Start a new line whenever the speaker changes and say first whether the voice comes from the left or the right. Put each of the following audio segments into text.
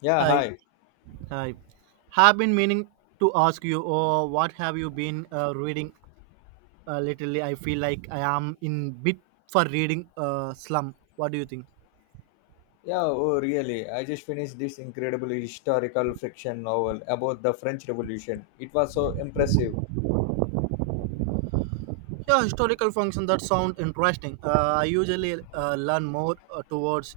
left: Yeah,
right: Hi,
left: hi.
right: hi. Have been meaning to ask you, oh, what have you been reading lately? I feel like I am in bit for reading slum. What do you think?
left: Yeah, oh, really. I just finished this incredible historical fiction novel about the French Revolution. It was so impressive.
right: Yeah, historical function that sound interesting. I usually learn more towards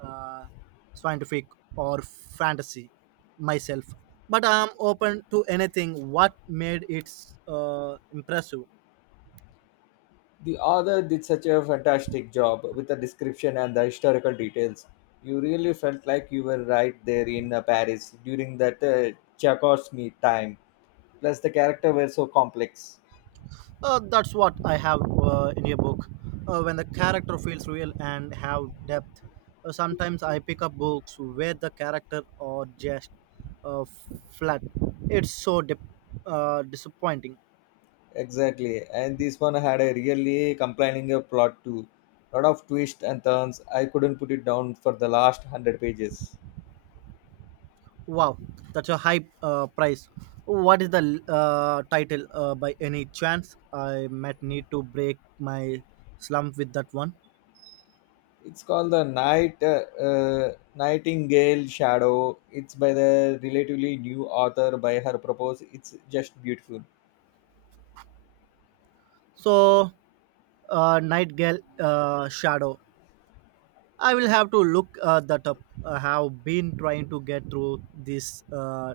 right: uh, scientific or fantasy myself, but I am open to anything. What made it impressive?
left: The author did such a fantastic job with the description and the historical details. You really felt like you were right there in Paris during that Tchaikovsky time. Plus, the characters were so complex.
right: That's what I have in a book. When the character feels real and have depth. Sometimes I pick up books where the character are just uh, flat. It's so disappointing.
left: Exactly. And this one had a really complaining plot too. Lot of twists and turns. I couldn't put it down for the last hundred pages.
right: Wow, that's a high price. What is the title by any chance? I might need to break my slump with that one.
left: It's called the Night Nightingale Shadow. It's by the relatively new author by her propose. It's just beautiful.
right: So, Nightingale Shadow, I will have to look that up. I have been trying to get through this uh,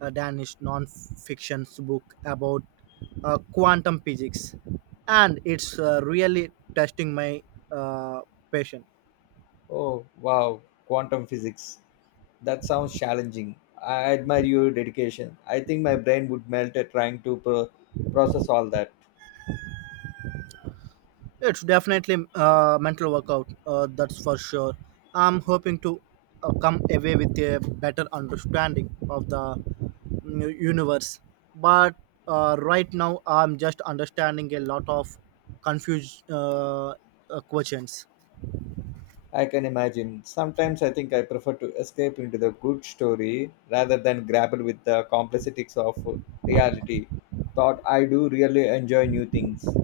right: uh, Danish non-fiction book about quantum physics, and it's really testing my uh, patience.
left: Oh wow, quantum physics. That sounds challenging. I admire your dedication. I think my brain would melt at trying to process all that.
right: It's definitely a mental workout, that's for sure. I'm hoping to come away with a better understanding of the universe. But right now, I'm just understanding a lot of confused questions.
left: I can imagine. Sometimes I think I prefer to escape into the good story rather than grapple with the complexities of reality. Thought I do really enjoy new things.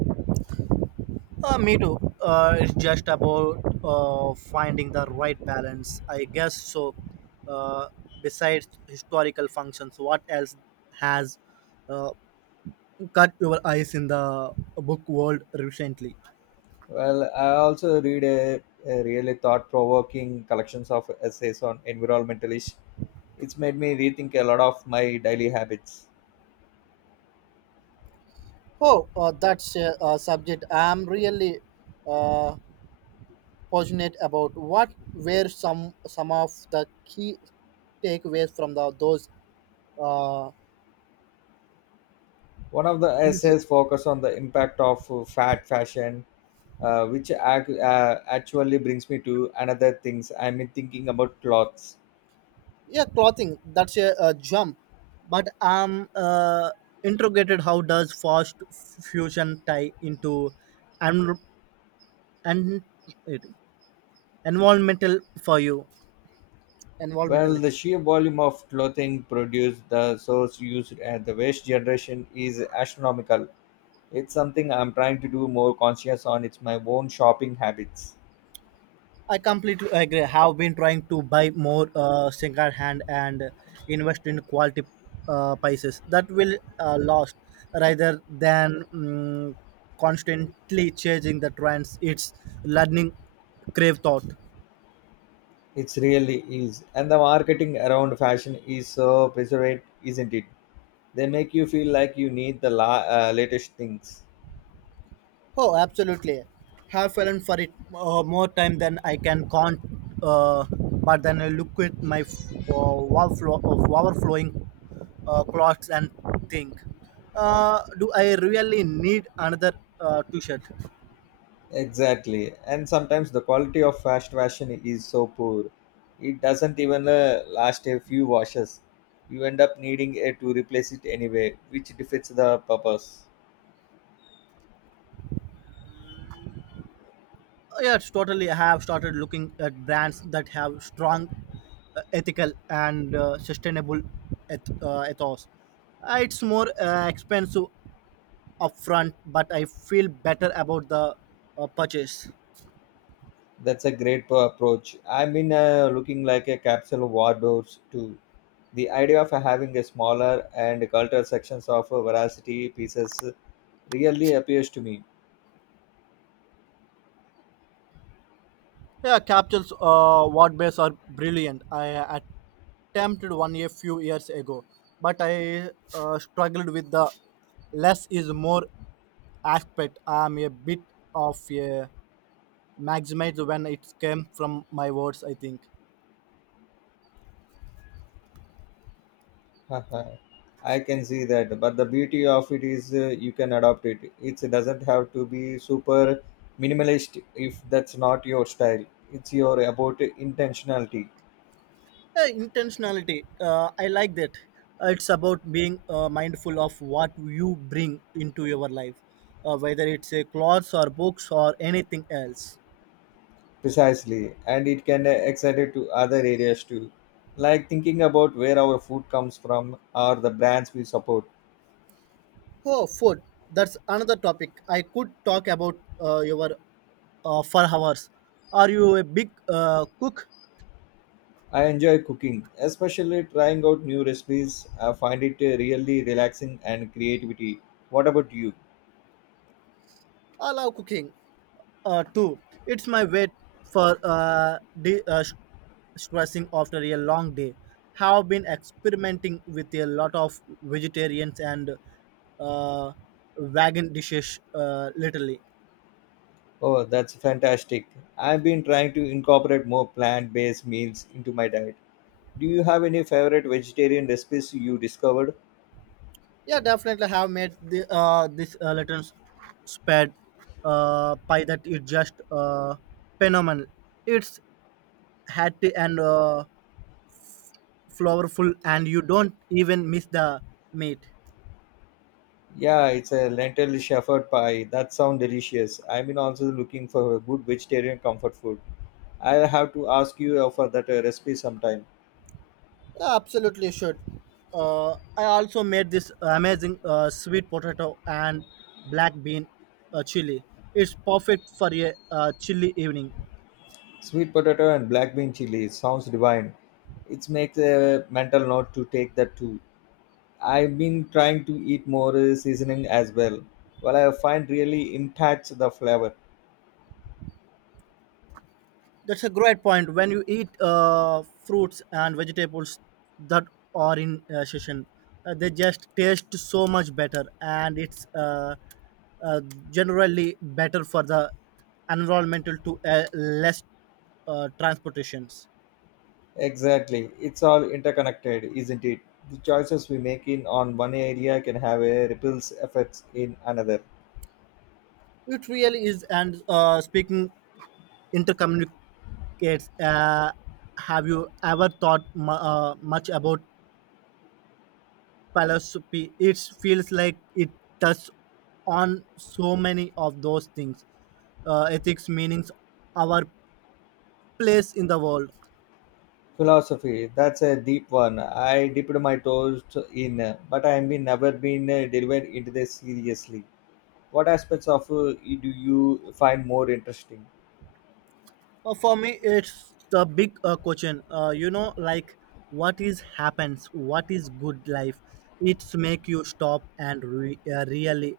right: Me too. It's just about finding the right balance, I guess. So, uh, besides historical functions, what else has uh, caught your eyes in the book world recently?
left: Well, I also read a really thought-provoking collections of essays on environmental issues. It's made me rethink a lot of my daily habits.
right: Oh, that's a, subject I'm really uh, passionate about. What were some of the key takeaways from the those uh,
left: One of the
right: easy?
left: essays focused on the impact of fat fashion, actually brings me to another things. I'm thinking about clothes.
right: Yeah, clothing. That's a jump, but I'm interrogated. How does fast fusion tie into and and environmental for you? Environmental.
left: Well, the sheer volume of clothing produced, the source used, and the waste generation is astronomical. It's something I'm trying to do more conscious on. It's my own shopping habits.
right: I completely agree. Have been trying to buy more second hand and invest in quality prices that will last rather than constantly changing the trends. It's learning crave thought.
left: It's really is. And the marketing around fashion is so preserved, isn't it? They make you feel like you need the latest things.
right: Oh, absolutely. Have fallen for it more time than I can count. Uh, but then I look at my overflow- of overflowing clothes and think, do I really need another t-shirt?
left: Exactly. And sometimes the quality of fast fashion is so poor. It doesn't even last a few washes. You end up needing it to replace it anyway, which defeats the purpose.
right: Yes, totally. I have started looking at brands that have strong ethical and sustainable ethos. It's more expensive upfront, but I feel better about the purchase.
left: That's a great approach. I've been looking like a capsule wardrobes too. The idea of having a smaller and cultural sections of veracity pieces really appears to me.
right: Yeah, Capsule's word base are brilliant. I attempted one a few years ago, but I struggled with the less is more aspect. I'm a bit of a maximizer when it came from my words, I think.
left: Haha. I can see that, but the beauty of it is you can adopt it. It doesn't have to be super minimalist if that's not your style. It's your about intentionality,
right: Yeah, intentionality. I like that. It's about being mindful of what you bring into your life, whether it's a clothes or books or anything else.
left: precisely, and it can extend it to other areas too, like thinking about where our food comes from or the brands we support.
right: Oh, food. That's another topic. I could talk about your for hours. Are you a big cook?
left: I enjoy cooking, especially trying out new recipes. I find it really relaxing and creativity. What about you?
right: I love cooking too. It's my way for stressing after a long day. Have been experimenting with a lot of vegetarians and uh, vegan dishes lately.
left: Oh, that's fantastic. I've been trying to incorporate more plant based meals into my diet. Do you have any favorite vegetarian recipes you discovered?
right: Yeah, definitely. Have made the this little spread pie that is just phenomenal. It's hearty and flavorful, and you don't even miss the meat.
left: Yeah, it's a lentil shepherd pie. That sounds delicious. I've been also looking for a good vegetarian comfort food. I'll have to ask you for that recipe sometime.
right: Yeah, absolutely should. I also made this amazing sweet potato and black bean chili. It's perfect for a chilly evening.
left: Sweet potato and black bean chili sounds divine. It makes a mental note to take that too. I've been trying to eat more seasoning as well. Well, I find really impacts the flavor.
right: That's a great point. When you eat fruits and vegetables that are in season, they just taste so much better, and it's uh, generally better for the environmental to less transportations.
left: Exactly. It's all interconnected, isn't it? The choices we make in on one area can have a ripples effects in another.
right: It really is. And speaking intercommunicates, have you ever thought much about philosophy? It feels like it touches on so many of those things: ethics, meanings, our place in the world.
left: Philosophy. That's a deep one. I dipped my toes in, but I've been never been delivered into this seriously. What aspects of do you find more interesting?
right: For me, it's the big question, you know, like what is happens, what is good life. It's make you stop and really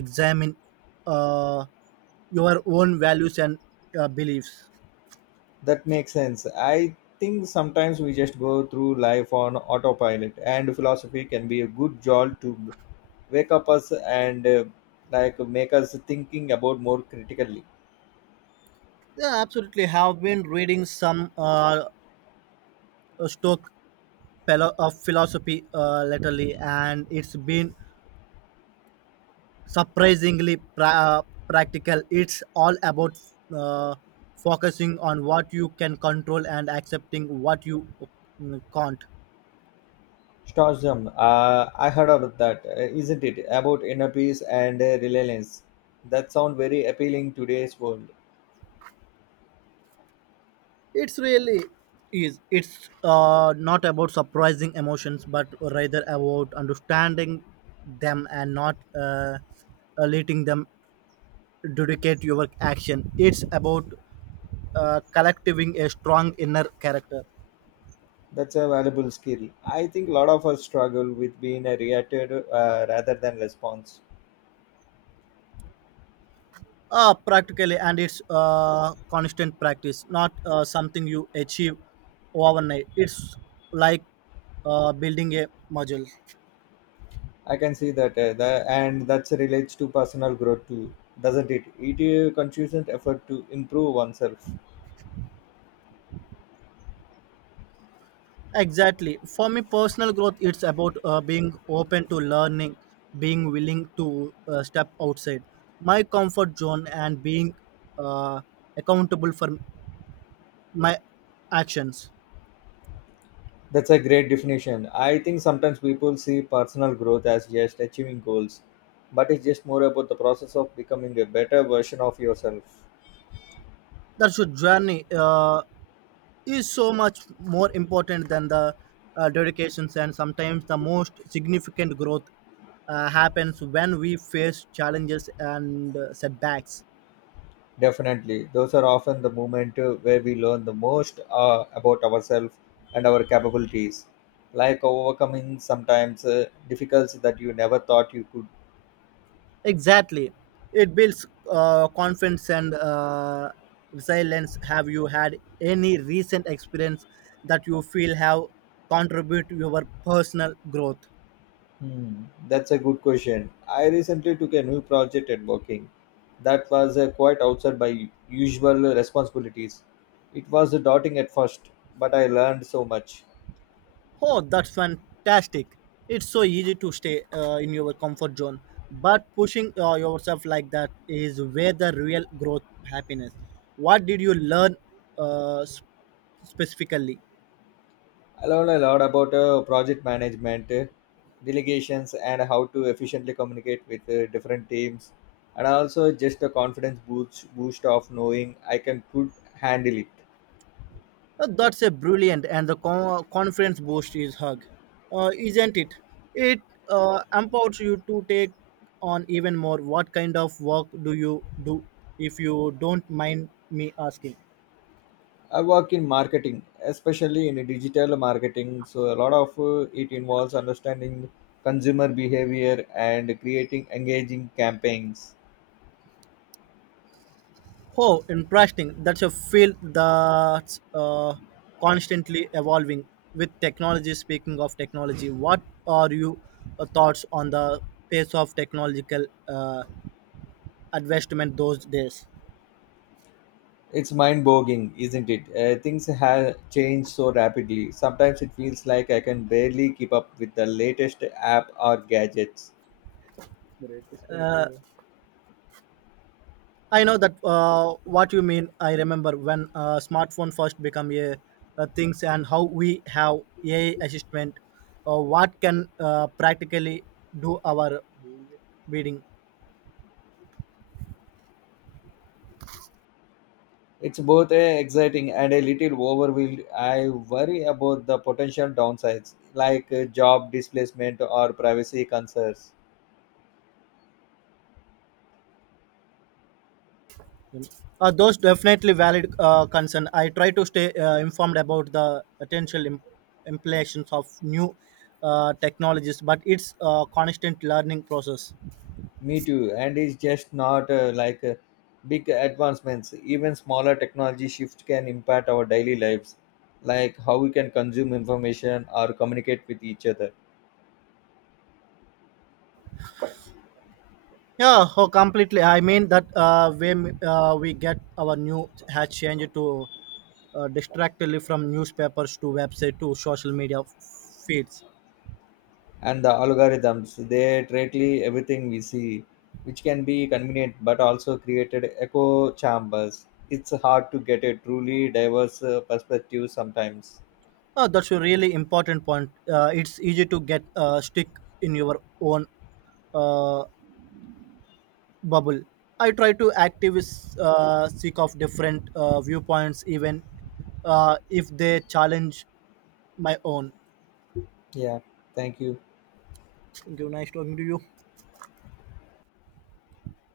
right: examine uh, your own values and beliefs.
left: That makes sense. I think sometimes we just go through life on autopilot, and philosophy can be a good jolt to wake up us and like make us thinking about more critically.
right: Yeah, absolutely. Have been reading some stock philo- of philosophy latterly, and it's been surprisingly practical. It's all about uh, focusing on what you can control and accepting what you can't.
left: Stoicism, I heard about that, isn't it? About inner peace and reliance. That sound very appealing today's world.
right: It's really is. It's not about surprising emotions, but rather about understanding them and not letting them dictate your action. It's about collecting a strong inner character.
left: That's a valuable skill. I think a lot of us struggle with being a reacted rather than response.
right: Practically, and it's constant practice, not something you achieve overnight. It's like building a muscle.
left: I can see that, and that relates to personal growth too, doesn't it? It is a consistent effort to improve oneself.
right: Exactly. For me, personal growth, it's about being open to learning, being willing to step outside my comfort zone, and being uh, accountable for my actions.
left: That's a great definition. I think sometimes people see personal growth as just achieving goals, but it's just more about the process of becoming a better version of yourself.
right: That's your journey is so much more important than the dedications, and sometimes the most significant growth happens when we face challenges and setbacks.
left: Definitely, those are often the moment where we learn the most about ourselves and our capabilities, like overcoming sometimes difficulties that you never thought you could.
right: Exactly. It builds confidence and resilience. Have you had any recent experience that you feel have contributed to your personal growth?
left: Hmm, that's a good question. I recently took a new project at working that was quite outside my usual responsibilities. It was daunting at first, but I learned so much.
right: Oh, that's fantastic. It's so easy to stay in your comfort zone, but pushing yourself like that is where the real growth happiness. What did you learn uh, sp- specifically?
left: I learned a lot about project management, delegations, and how to efficiently communicate with different teams, and also just a confidence boost of knowing I can could handle it.
right: That's a brilliant, and the confidence boost is hug, isn't it? It empowers you to take on even more. What kind of work do you do, if you don't mind me asking?
left: I work in marketing, especially in digital marketing. So a lot of it involves understanding consumer behavior and creating engaging campaigns.
right: Oh, interesting. That's a field that's constantly evolving with technology. Speaking of technology, what are your thoughts on the pace of technological advancement those days?
left: It's mind-boggling, isn't it? Things have changed so rapidly. Sometimes it feels like I can barely keep up with the latest app or gadgets.
right: Uh, I know that what you mean. I remember when smartphone first became a things, and how we have AI assistant. What can practically do our reading?
left: It's both exciting and a little overwhelmed. I worry about the potential downsides, like job displacement or privacy concerns.
right: Those definitely valid concern. I try to stay informed about the potential implications of new technologies, but it's a constant learning process.
left: Me too. And it's just not big advancements. Even smaller technology shifts can impact our daily lives, like how we can consume information or communicate with each other.
right: Yeah, oh, completely. I mean that when we get our new has changed to distractedly from newspapers to website to social media feeds.
left: And the algorithms, they directly everything we see, which can be convenient but also created echo chambers. It's hard to get a truly diverse perspective sometimes.
right: Oh, that's a really important point. It's easy to get stick in your own uh, bubble. I try to activist seek of different viewpoints, even if they challenge my own.
left: Yeah. Thank you.
right: Thank you. Nice talking to you.